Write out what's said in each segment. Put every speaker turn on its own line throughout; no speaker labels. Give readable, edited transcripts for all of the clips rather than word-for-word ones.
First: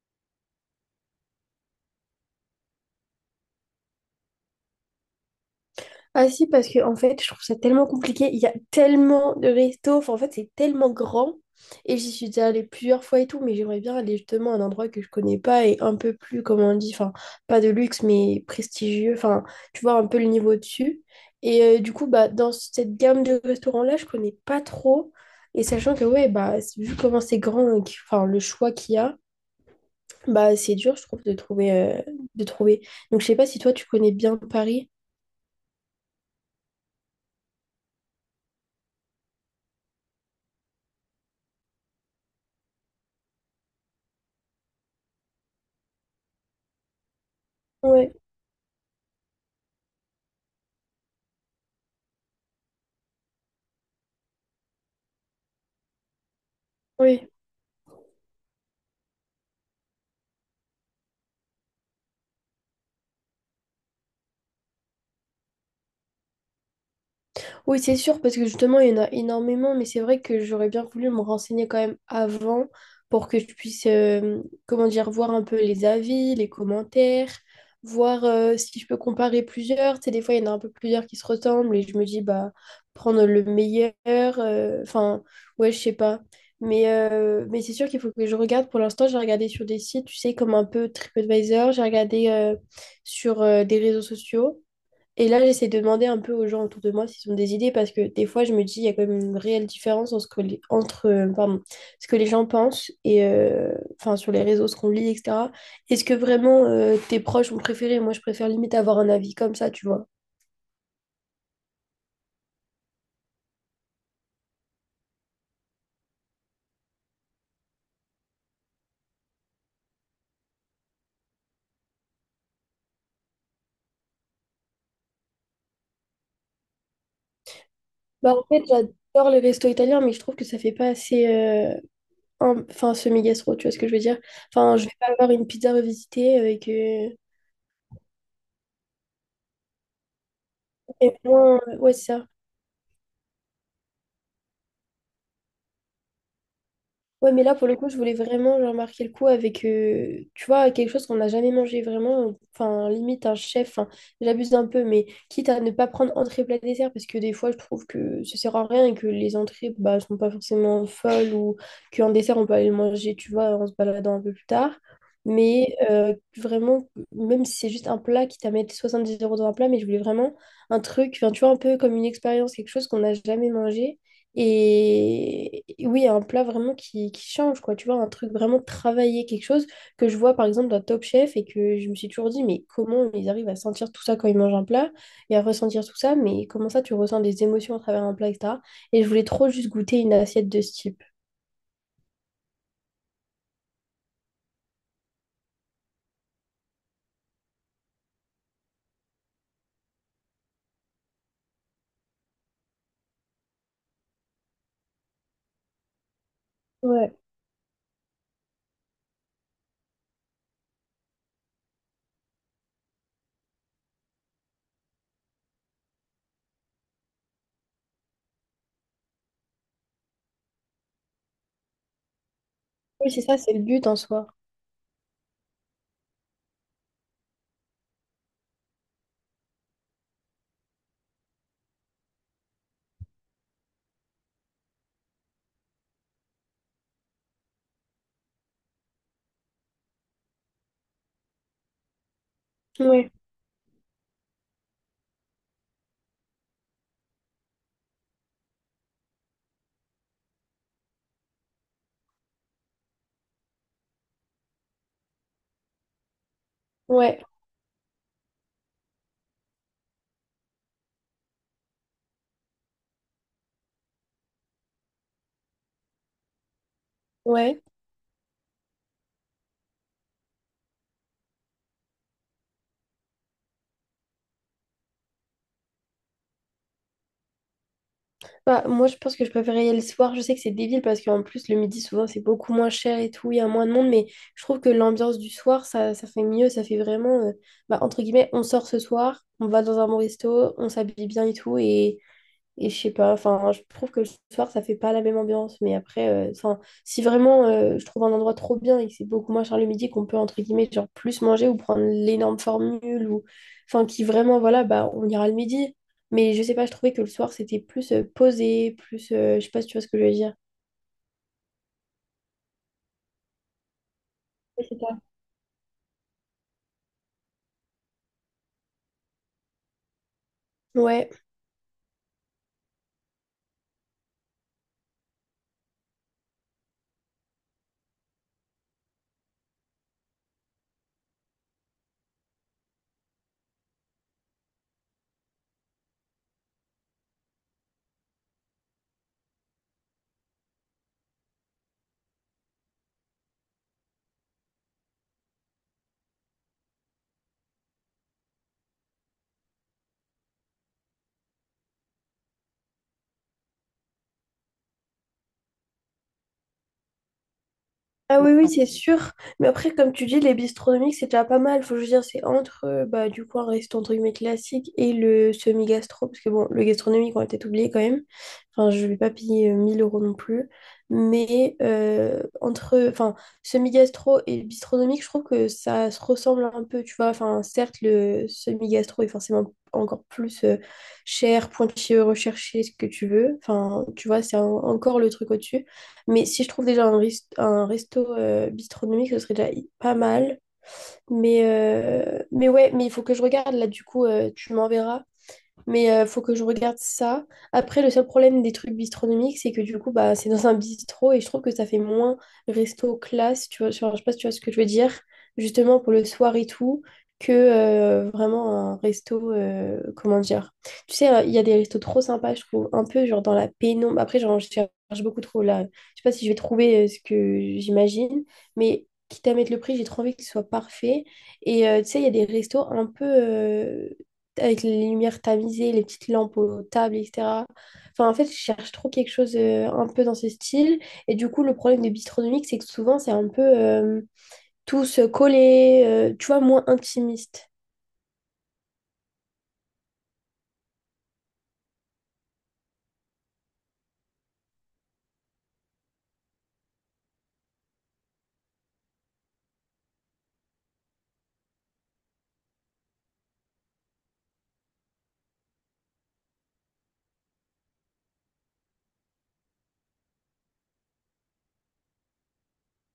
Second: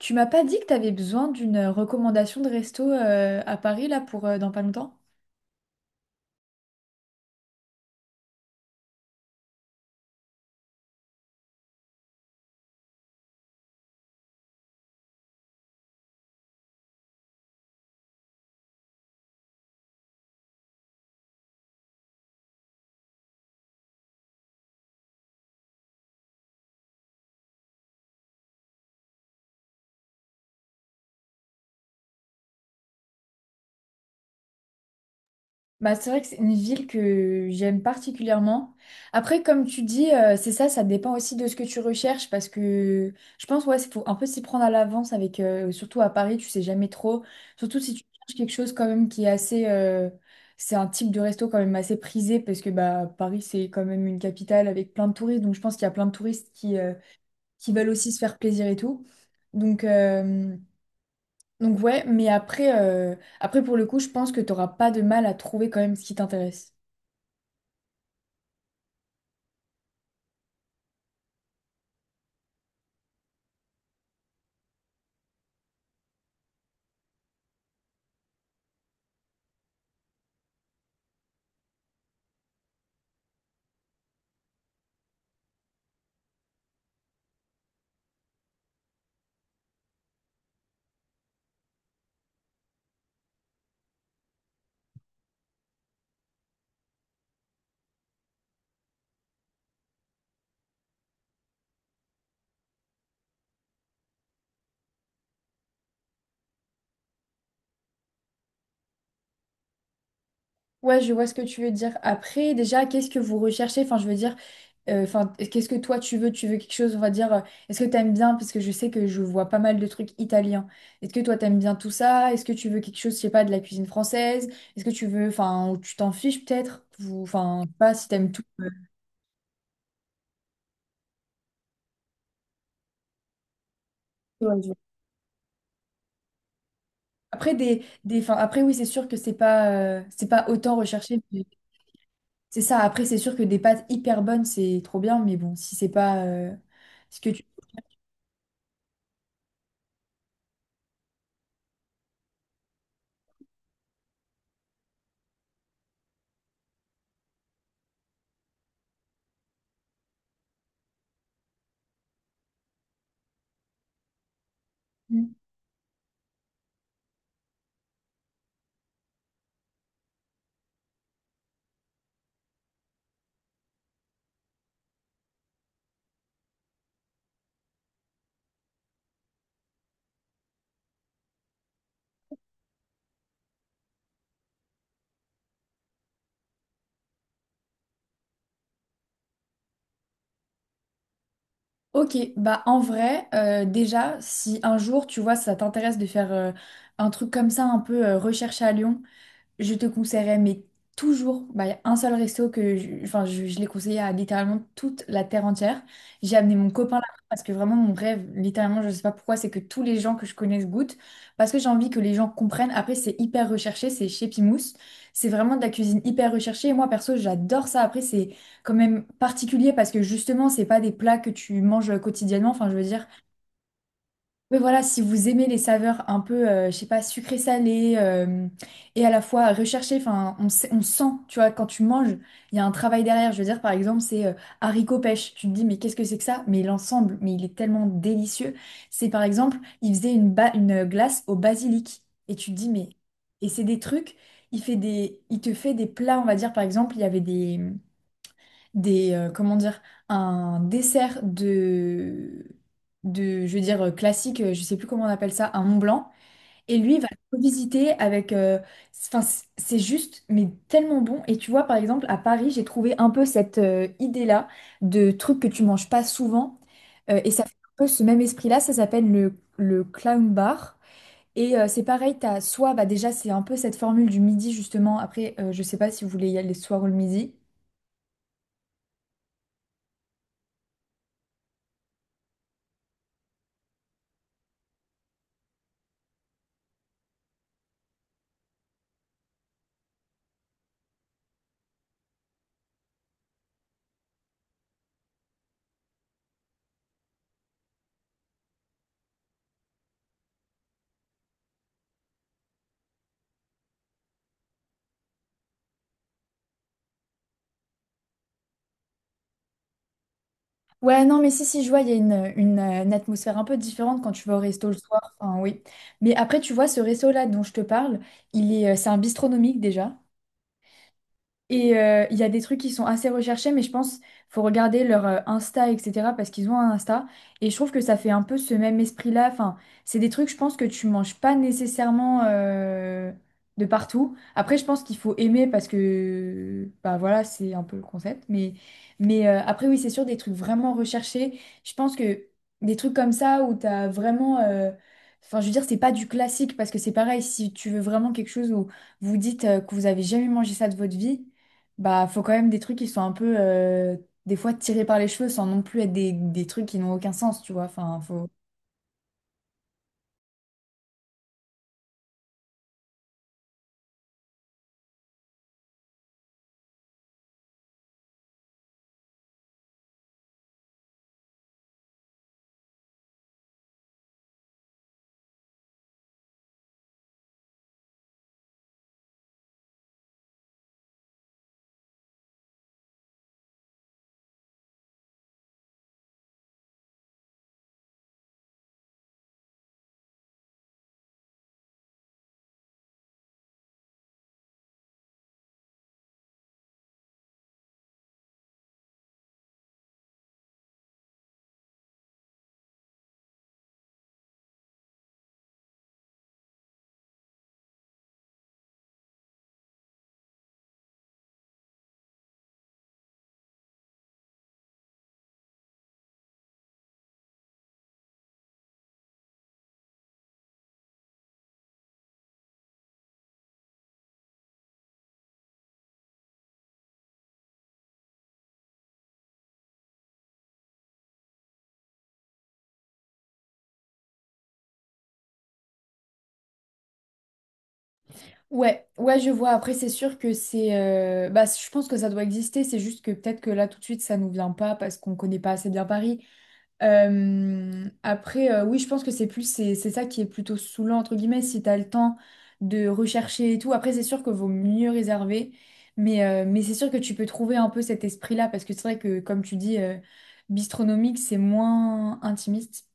Tu m'as pas dit que tu avais besoin d'une recommandation de resto à Paris là pour dans pas longtemps?
Ah si, parce que en fait, je trouve ça tellement compliqué. Il y a tellement de restos. Enfin, en fait, c'est tellement grand. Et j'y suis déjà allée plusieurs fois et tout, mais j'aimerais bien aller justement à un endroit que je connais pas et un peu plus, comme on dit, enfin, pas de luxe, mais prestigieux. Enfin, tu vois, un peu le niveau dessus. Et du coup, bah, dans cette gamme de restaurants-là, je connais pas trop. Et sachant que, ouais, bah, vu comment c'est grand, et enfin, le choix qu'il y a, bah, c'est dur, je trouve, de trouver, de trouver. Donc, je sais pas si toi, tu connais bien Paris.
Bah, c'est vrai que c'est une ville que j'aime particulièrement. Après, comme tu dis, c'est ça, ça dépend aussi de ce que tu recherches parce que je pense, ouais, c'est faut un peu s'y prendre à l'avance avec, surtout à Paris, tu sais jamais trop. Surtout si tu
Ouais,
cherches quelque chose quand même qui est assez, c'est un type de resto quand même assez prisé parce que bah Paris c'est quand même une capitale avec plein de touristes, donc je pense qu'il y a plein de touristes qui
ouais.
qui veulent aussi se faire plaisir et tout. Donc, euh, Donc ouais, mais après, après pour le coup, je pense que t'auras pas de mal à trouver quand même ce qui t'intéresse.
Oui, c'est sûr, parce que justement, il y en a énormément, mais c'est vrai que j'aurais bien voulu me renseigner quand même avant pour que je puisse, comment dire, voir un peu les avis, les commentaires, voir si je peux comparer plusieurs. Tu sais, des fois, il y en a un peu plusieurs qui se ressemblent et je me dis, bah, prendre le meilleur, enfin, ouais, je sais pas. Mais c'est sûr qu'il faut que je regarde. Pour l'instant, j'ai regardé sur des sites, tu sais, comme un peu TripAdvisor, j'ai regardé sur des réseaux sociaux. Et là, j'essaie de demander un peu aux gens autour de moi s'ils ont des idées parce que des fois, je me dis, il y a quand même une réelle différence entre, entre, pardon, ce que les gens pensent et enfin, sur les réseaux, ce qu'on lit, etc. Est-ce que vraiment tes proches ont préféré? Moi, je préfère limite avoir un avis comme ça, tu vois.
Ouais, je vois ce que tu veux dire. Après, déjà, qu'est-ce que vous recherchez? Enfin, je veux dire, enfin, qu'est-ce que toi tu veux? Tu veux quelque chose, on va dire, est-ce que t'aimes bien? Parce que je sais que je vois pas mal de trucs italiens. Est-ce que toi t'aimes bien tout ça? Est-ce que tu veux quelque chose, je sais pas, de la cuisine française? Est-ce que tu veux, enfin, ou tu t'en fiches peut-être? Ou, enfin, je sais pas si t'aimes
Bah,
tout.
en fait, j'adore les restos italiens, mais je trouve que ça fait pas assez enfin, semi-gastro, tu vois ce que je veux dire?
Ouais, je vois.
Enfin, je vais pas avoir une pizza revisitée avec.
Après enfin, après oui, c'est sûr que c'est pas autant
Et
recherché.
moi ouais, c'est ça.
C'est ça, après c'est sûr que des pâtes hyper bonnes, c'est trop bien, mais bon, si c'est pas ce que
Ouais, mais
tu...
là, pour le coup, je voulais vraiment genre, marquer le coup avec, tu vois, quelque chose qu'on n'a jamais mangé vraiment. Enfin, limite, un chef, enfin, j'abuse un peu, mais quitte à ne pas prendre entrée, plat, dessert, parce que des fois, je trouve que ça sert à rien et que les entrées, bah, sont pas forcément folles ou qu'un dessert, on peut aller le manger, tu vois, en se baladant un peu plus tard.
Mm.
Mais vraiment, même si c'est juste un plat, quitte à mettre 70 euros dans un plat, mais je voulais vraiment un truc, enfin, tu vois, un peu comme une expérience, quelque chose qu'on n'a jamais mangé et oui, un plat vraiment qui change, quoi. Tu vois, un truc vraiment travaillé, quelque chose que je vois par exemple dans Top Chef et que je me suis toujours dit, mais comment ils arrivent à sentir tout ça quand ils mangent un plat et à ressentir tout ça, mais comment ça tu ressens des émotions à travers un plat, et etc. Et je voulais trop juste goûter une assiette de ce type.
Ok, bah en vrai, déjà, si un jour, tu vois, ça t'intéresse de faire un truc comme ça, un peu recherche à Lyon, je te conseillerais, mais toujours, bah, y a un seul resto que je, enfin, je l'ai conseillé à littéralement toute la terre entière. J'ai amené mon copain là
Ouais.
parce que vraiment mon rêve, littéralement, je sais pas pourquoi, c'est que tous les gens que je connaisse goûtent parce que j'ai envie que les gens comprennent. Après, c'est hyper recherché, c'est chez Pimousse. C'est vraiment de la cuisine hyper recherchée. Et moi, perso, j'adore ça. Après, c'est quand même particulier parce que justement, c'est pas des plats que tu manges quotidiennement. Enfin, je veux dire.
Oui, c'est ça, c'est le but en soi.
Mais voilà, si vous aimez les saveurs un peu, je sais pas, sucré-salé et à la fois recherché, enfin, on sent, tu vois, quand tu manges, il y a un travail derrière. Je veux dire, par exemple, c'est haricot pêche. Tu te dis, mais qu'est-ce que c'est que ça? Mais l'ensemble, mais il est tellement délicieux. C'est par exemple, il faisait une glace au basilic. Et tu te dis, mais.
Ouais,
Et c'est des trucs, il fait des... il te fait des plats, on va dire, par exemple, il y avait des comment dire un dessert de je veux dire classique je sais plus comment on appelle ça, un Mont Blanc et lui il va
ouais,
le revisiter avec enfin c'est juste mais tellement bon et tu vois par exemple à Paris j'ai trouvé un peu cette idée là, de trucs que tu manges pas souvent, et ça fait
ouais.
un peu ce même esprit là. Ça s'appelle le clown bar. Et c'est pareil, t'as soit, bah déjà c'est un peu cette formule du midi justement, après je sais pas si vous voulez y aller le soir ou le midi.
Bah, moi, je pense que je préférais y aller le soir. Je sais que c'est débile parce qu'en plus, le midi, souvent, c'est beaucoup moins cher et tout. Il y a moins de monde, mais je trouve que l'ambiance du soir, ça fait mieux. Ça fait vraiment, bah, entre guillemets, on sort ce soir, on va dans un bon resto, on s'habille bien et tout. Et je sais pas, enfin, je trouve que le soir, ça fait pas la même ambiance. Mais après, enfin, si vraiment je trouve un endroit trop bien et que c'est beaucoup moins cher le midi, qu'on peut, entre guillemets, genre plus manger ou prendre l'énorme formule ou, enfin, qui vraiment, voilà, bah, on ira le midi. Mais je sais pas, je trouvais que le soir, c'était plus posé, plus, je sais pas si tu vois ce que je veux dire.
Ouais, non, mais si, si, je vois, il y a une atmosphère un peu différente quand tu vas au
Oui,
resto le
c'est ça.
soir. Enfin, oui. Mais après, tu vois, ce resto-là dont je te parle, il est, c'est un bistronomique déjà.
Ouais.
Et il y a des trucs qui sont assez recherchés, mais je pense faut regarder leur Insta, etc. parce qu'ils ont un Insta. Et je trouve que ça fait un peu ce même esprit-là. Enfin, c'est des trucs, je pense, que tu manges pas nécessairement de partout. Après, je pense qu'il faut aimer parce que, bah voilà, c'est un peu le concept. Mais après, oui, c'est sûr, des trucs vraiment recherchés. Je pense que des trucs comme ça où t'as vraiment. Euh, enfin, je veux dire, c'est pas du classique parce que c'est pareil, si tu veux vraiment quelque chose où vous dites que vous avez jamais mangé ça de votre vie. Bah, faut quand même des trucs qui sont un peu, des fois, tirés par les cheveux sans non plus être des trucs qui n'ont aucun sens, tu vois. Enfin,
Ah
faut...
oui, oui, c'est sûr. Mais après, comme tu dis, les bistronomiques, c'est déjà pas mal. Faut que je veux dire, c'est entre, bah, du coup, un restaurant entre guillemets classique et le semi-gastro. Parce que bon, le gastronomique, on va peut-être oublier quand même. Enfin, je vais pas payer 1000 euros non plus. Mais entre, enfin, semi-gastro et bistronomique, je trouve que ça se ressemble un peu, tu vois. Enfin, certes, le semi-gastro est forcément encore plus cher, pointilleux, recherché, ce que tu veux. Enfin, tu vois, c'est un- encore le truc au-dessus. Mais si je trouve déjà un resto gastronomique, ce serait déjà pas mal. Mais ouais, mais il faut que je regarde là, du coup, tu m'enverras. Mais faut que je regarde ça. Après, le seul problème des trucs bistronomiques, c'est que du coup, bah, c'est dans un bistrot et je trouve que ça fait moins resto classe, tu vois, genre, je sais pas si tu vois ce que je veux dire, justement pour le soir et tout, que vraiment un resto, comment dire. Tu sais, il y a des restos trop sympas, je trouve, un peu genre dans la pénombre. Après, genre, je cherche beaucoup trop là. Je sais pas si je vais trouver ce que j'imagine, mais quitte à mettre le prix, j'ai trop envie que ce soit parfait. Et tu sais, il y a des restos un peu... avec les lumières tamisées, les petites lampes aux tables, etc. Enfin, en fait, je cherche trop quelque chose un peu dans ce style. Et du coup, le problème des bistronomiques, c'est que souvent, c'est un peu tous collés, tu vois, moins intimiste.
Ouais, ouais, je vois. Après, c'est sûr que c'est... bah, je pense que ça doit exister. C'est juste que peut-être que là, tout de suite, ça nous vient pas parce qu'on connaît pas assez bien Paris. Après, oui, je pense que c'est plus c'est ça qui est plutôt saoulant entre guillemets si t'as le temps de rechercher et tout. Après, c'est sûr que vaut mieux réserver, mais c'est sûr que tu peux trouver un peu cet esprit-là parce que c'est vrai que comme tu dis, bistronomique, c'est moins intimiste.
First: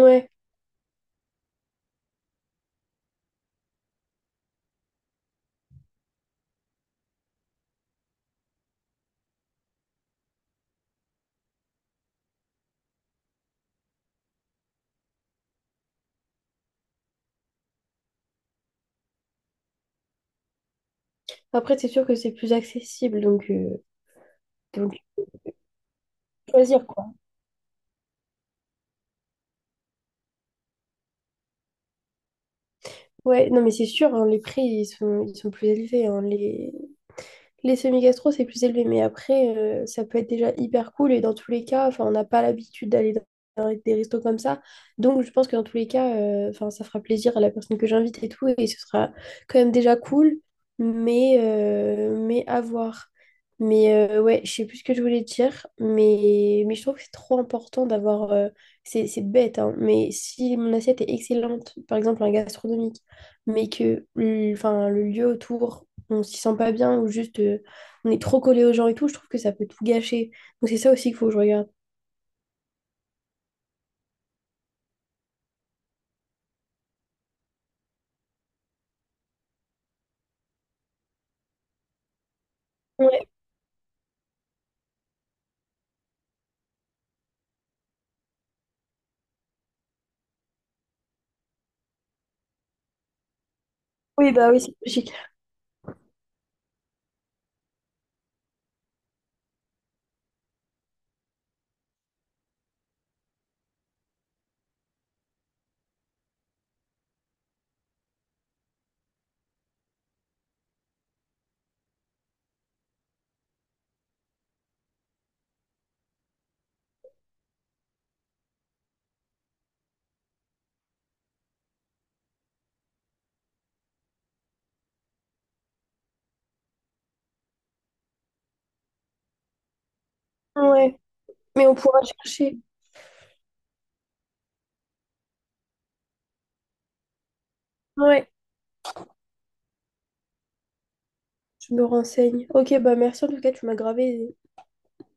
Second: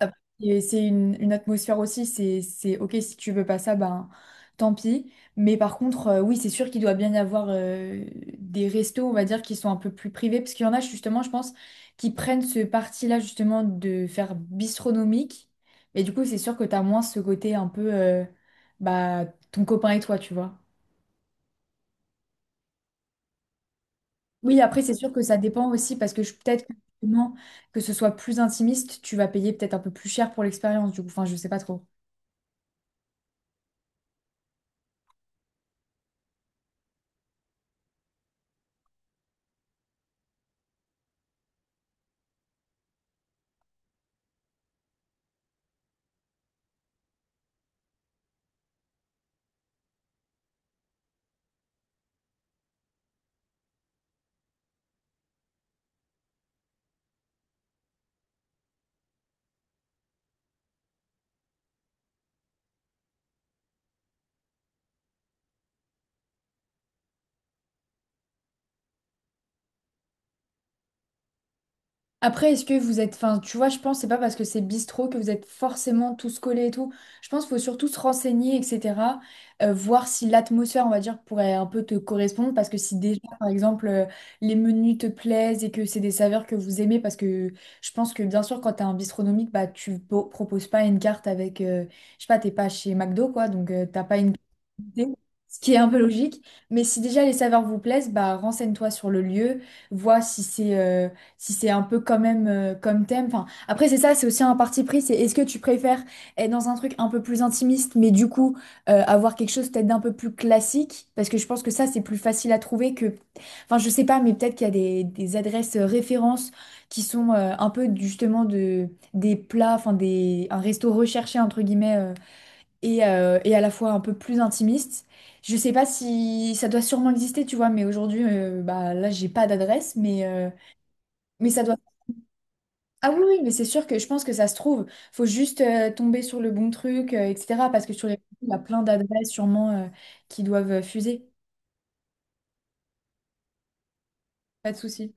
Après, et c'est une atmosphère aussi, c'est ok si tu veux pas ça, ben tant pis. Mais par contre, oui, c'est sûr qu'il doit bien y avoir des restos, on va dire, qui sont un peu plus privés, parce qu'il y en a justement, je pense, qui prennent ce parti-là justement de faire bistronomique. Et du coup, c'est sûr que t'as moins ce côté un peu bah, ton copain et toi, tu vois.
Après, c'est sûr que c'est plus accessible, donc, euh,
Oui, après,
donc
c'est sûr que ça dépend aussi, parce que je- peut-être que
choisir, quoi.
justement, que ce soit plus intimiste, tu vas payer peut-être un peu plus cher pour l'expérience, du coup, enfin, je sais pas trop.
Ouais, non, mais c'est sûr, hein, les prix, ils sont plus élevés. Hein, les... Les semi-gastro, c'est plus élevé, mais après, ça peut être déjà hyper cool. Et dans tous les cas, enfin, on n'a pas l'habitude d'aller dans des restos comme ça. Donc, je pense que dans tous les cas, enfin, ça fera plaisir à la personne que j'invite et tout. Et ce sera quand même déjà cool, mais à voir. Mais ouais, je sais plus ce que je voulais dire, mais je trouve que c'est trop important d'avoir. C'est bête, hein, mais si mon assiette est excellente, par exemple un gastronomique, mais que enfin, le lieu autour on s'y sent pas bien ou juste on est trop collé aux gens et tout, je trouve que ça peut tout gâcher. Donc c'est ça aussi qu'il faut que je regarde.
Après, est-ce que vous êtes, enfin, tu vois, je pense c'est pas parce que c'est bistrot que vous êtes forcément tous collés et tout. Je pense qu'il faut surtout se renseigner, etc. Voir si l'atmosphère, on va dire, pourrait un peu te correspondre. Parce que si déjà,
Ouais.
par exemple, les menus te plaisent et que c'est des saveurs que vous aimez, parce que je pense que bien sûr, quand t'as un bistronomique, bah, tu po- proposes pas une carte avec, je sais pas, t'es pas chez McDo, quoi, donc t'as pas
Oui,
une,
bah oui, c'est logique.
ce qui est un peu logique. Mais si déjà les saveurs vous plaisent, bah, renseigne-toi sur le lieu, vois si c'est si c'est un peu quand même comme thème. Enfin, après, c'est ça, c'est aussi un parti pris, c'est est-ce que tu préfères être dans un truc un peu plus intimiste, mais du coup avoir quelque chose peut-être d'un peu plus classique, parce que je pense que ça, c'est plus facile à trouver que... Enfin, je sais pas, mais peut-être qu'il y a des adresses références qui sont un peu justement des plats, un resto recherché, entre guillemets, et à la fois un peu plus intimiste. Je sais pas si ça doit sûrement exister, tu vois, mais aujourd'hui, bah, là, j'ai pas d'adresse,
Ouais,
mais ça
mais on
doit,
pourra chercher.
ah oui, oui, mais c'est sûr que je pense que ça se trouve. Faut juste tomber sur le bon truc, etc. Parce que sur les
Ouais,
il y a plein d'adresses sûrement qui doivent fuser.
je me renseigne. Ok, bah merci en tout cas, tu m'as gravé
Pas de souci.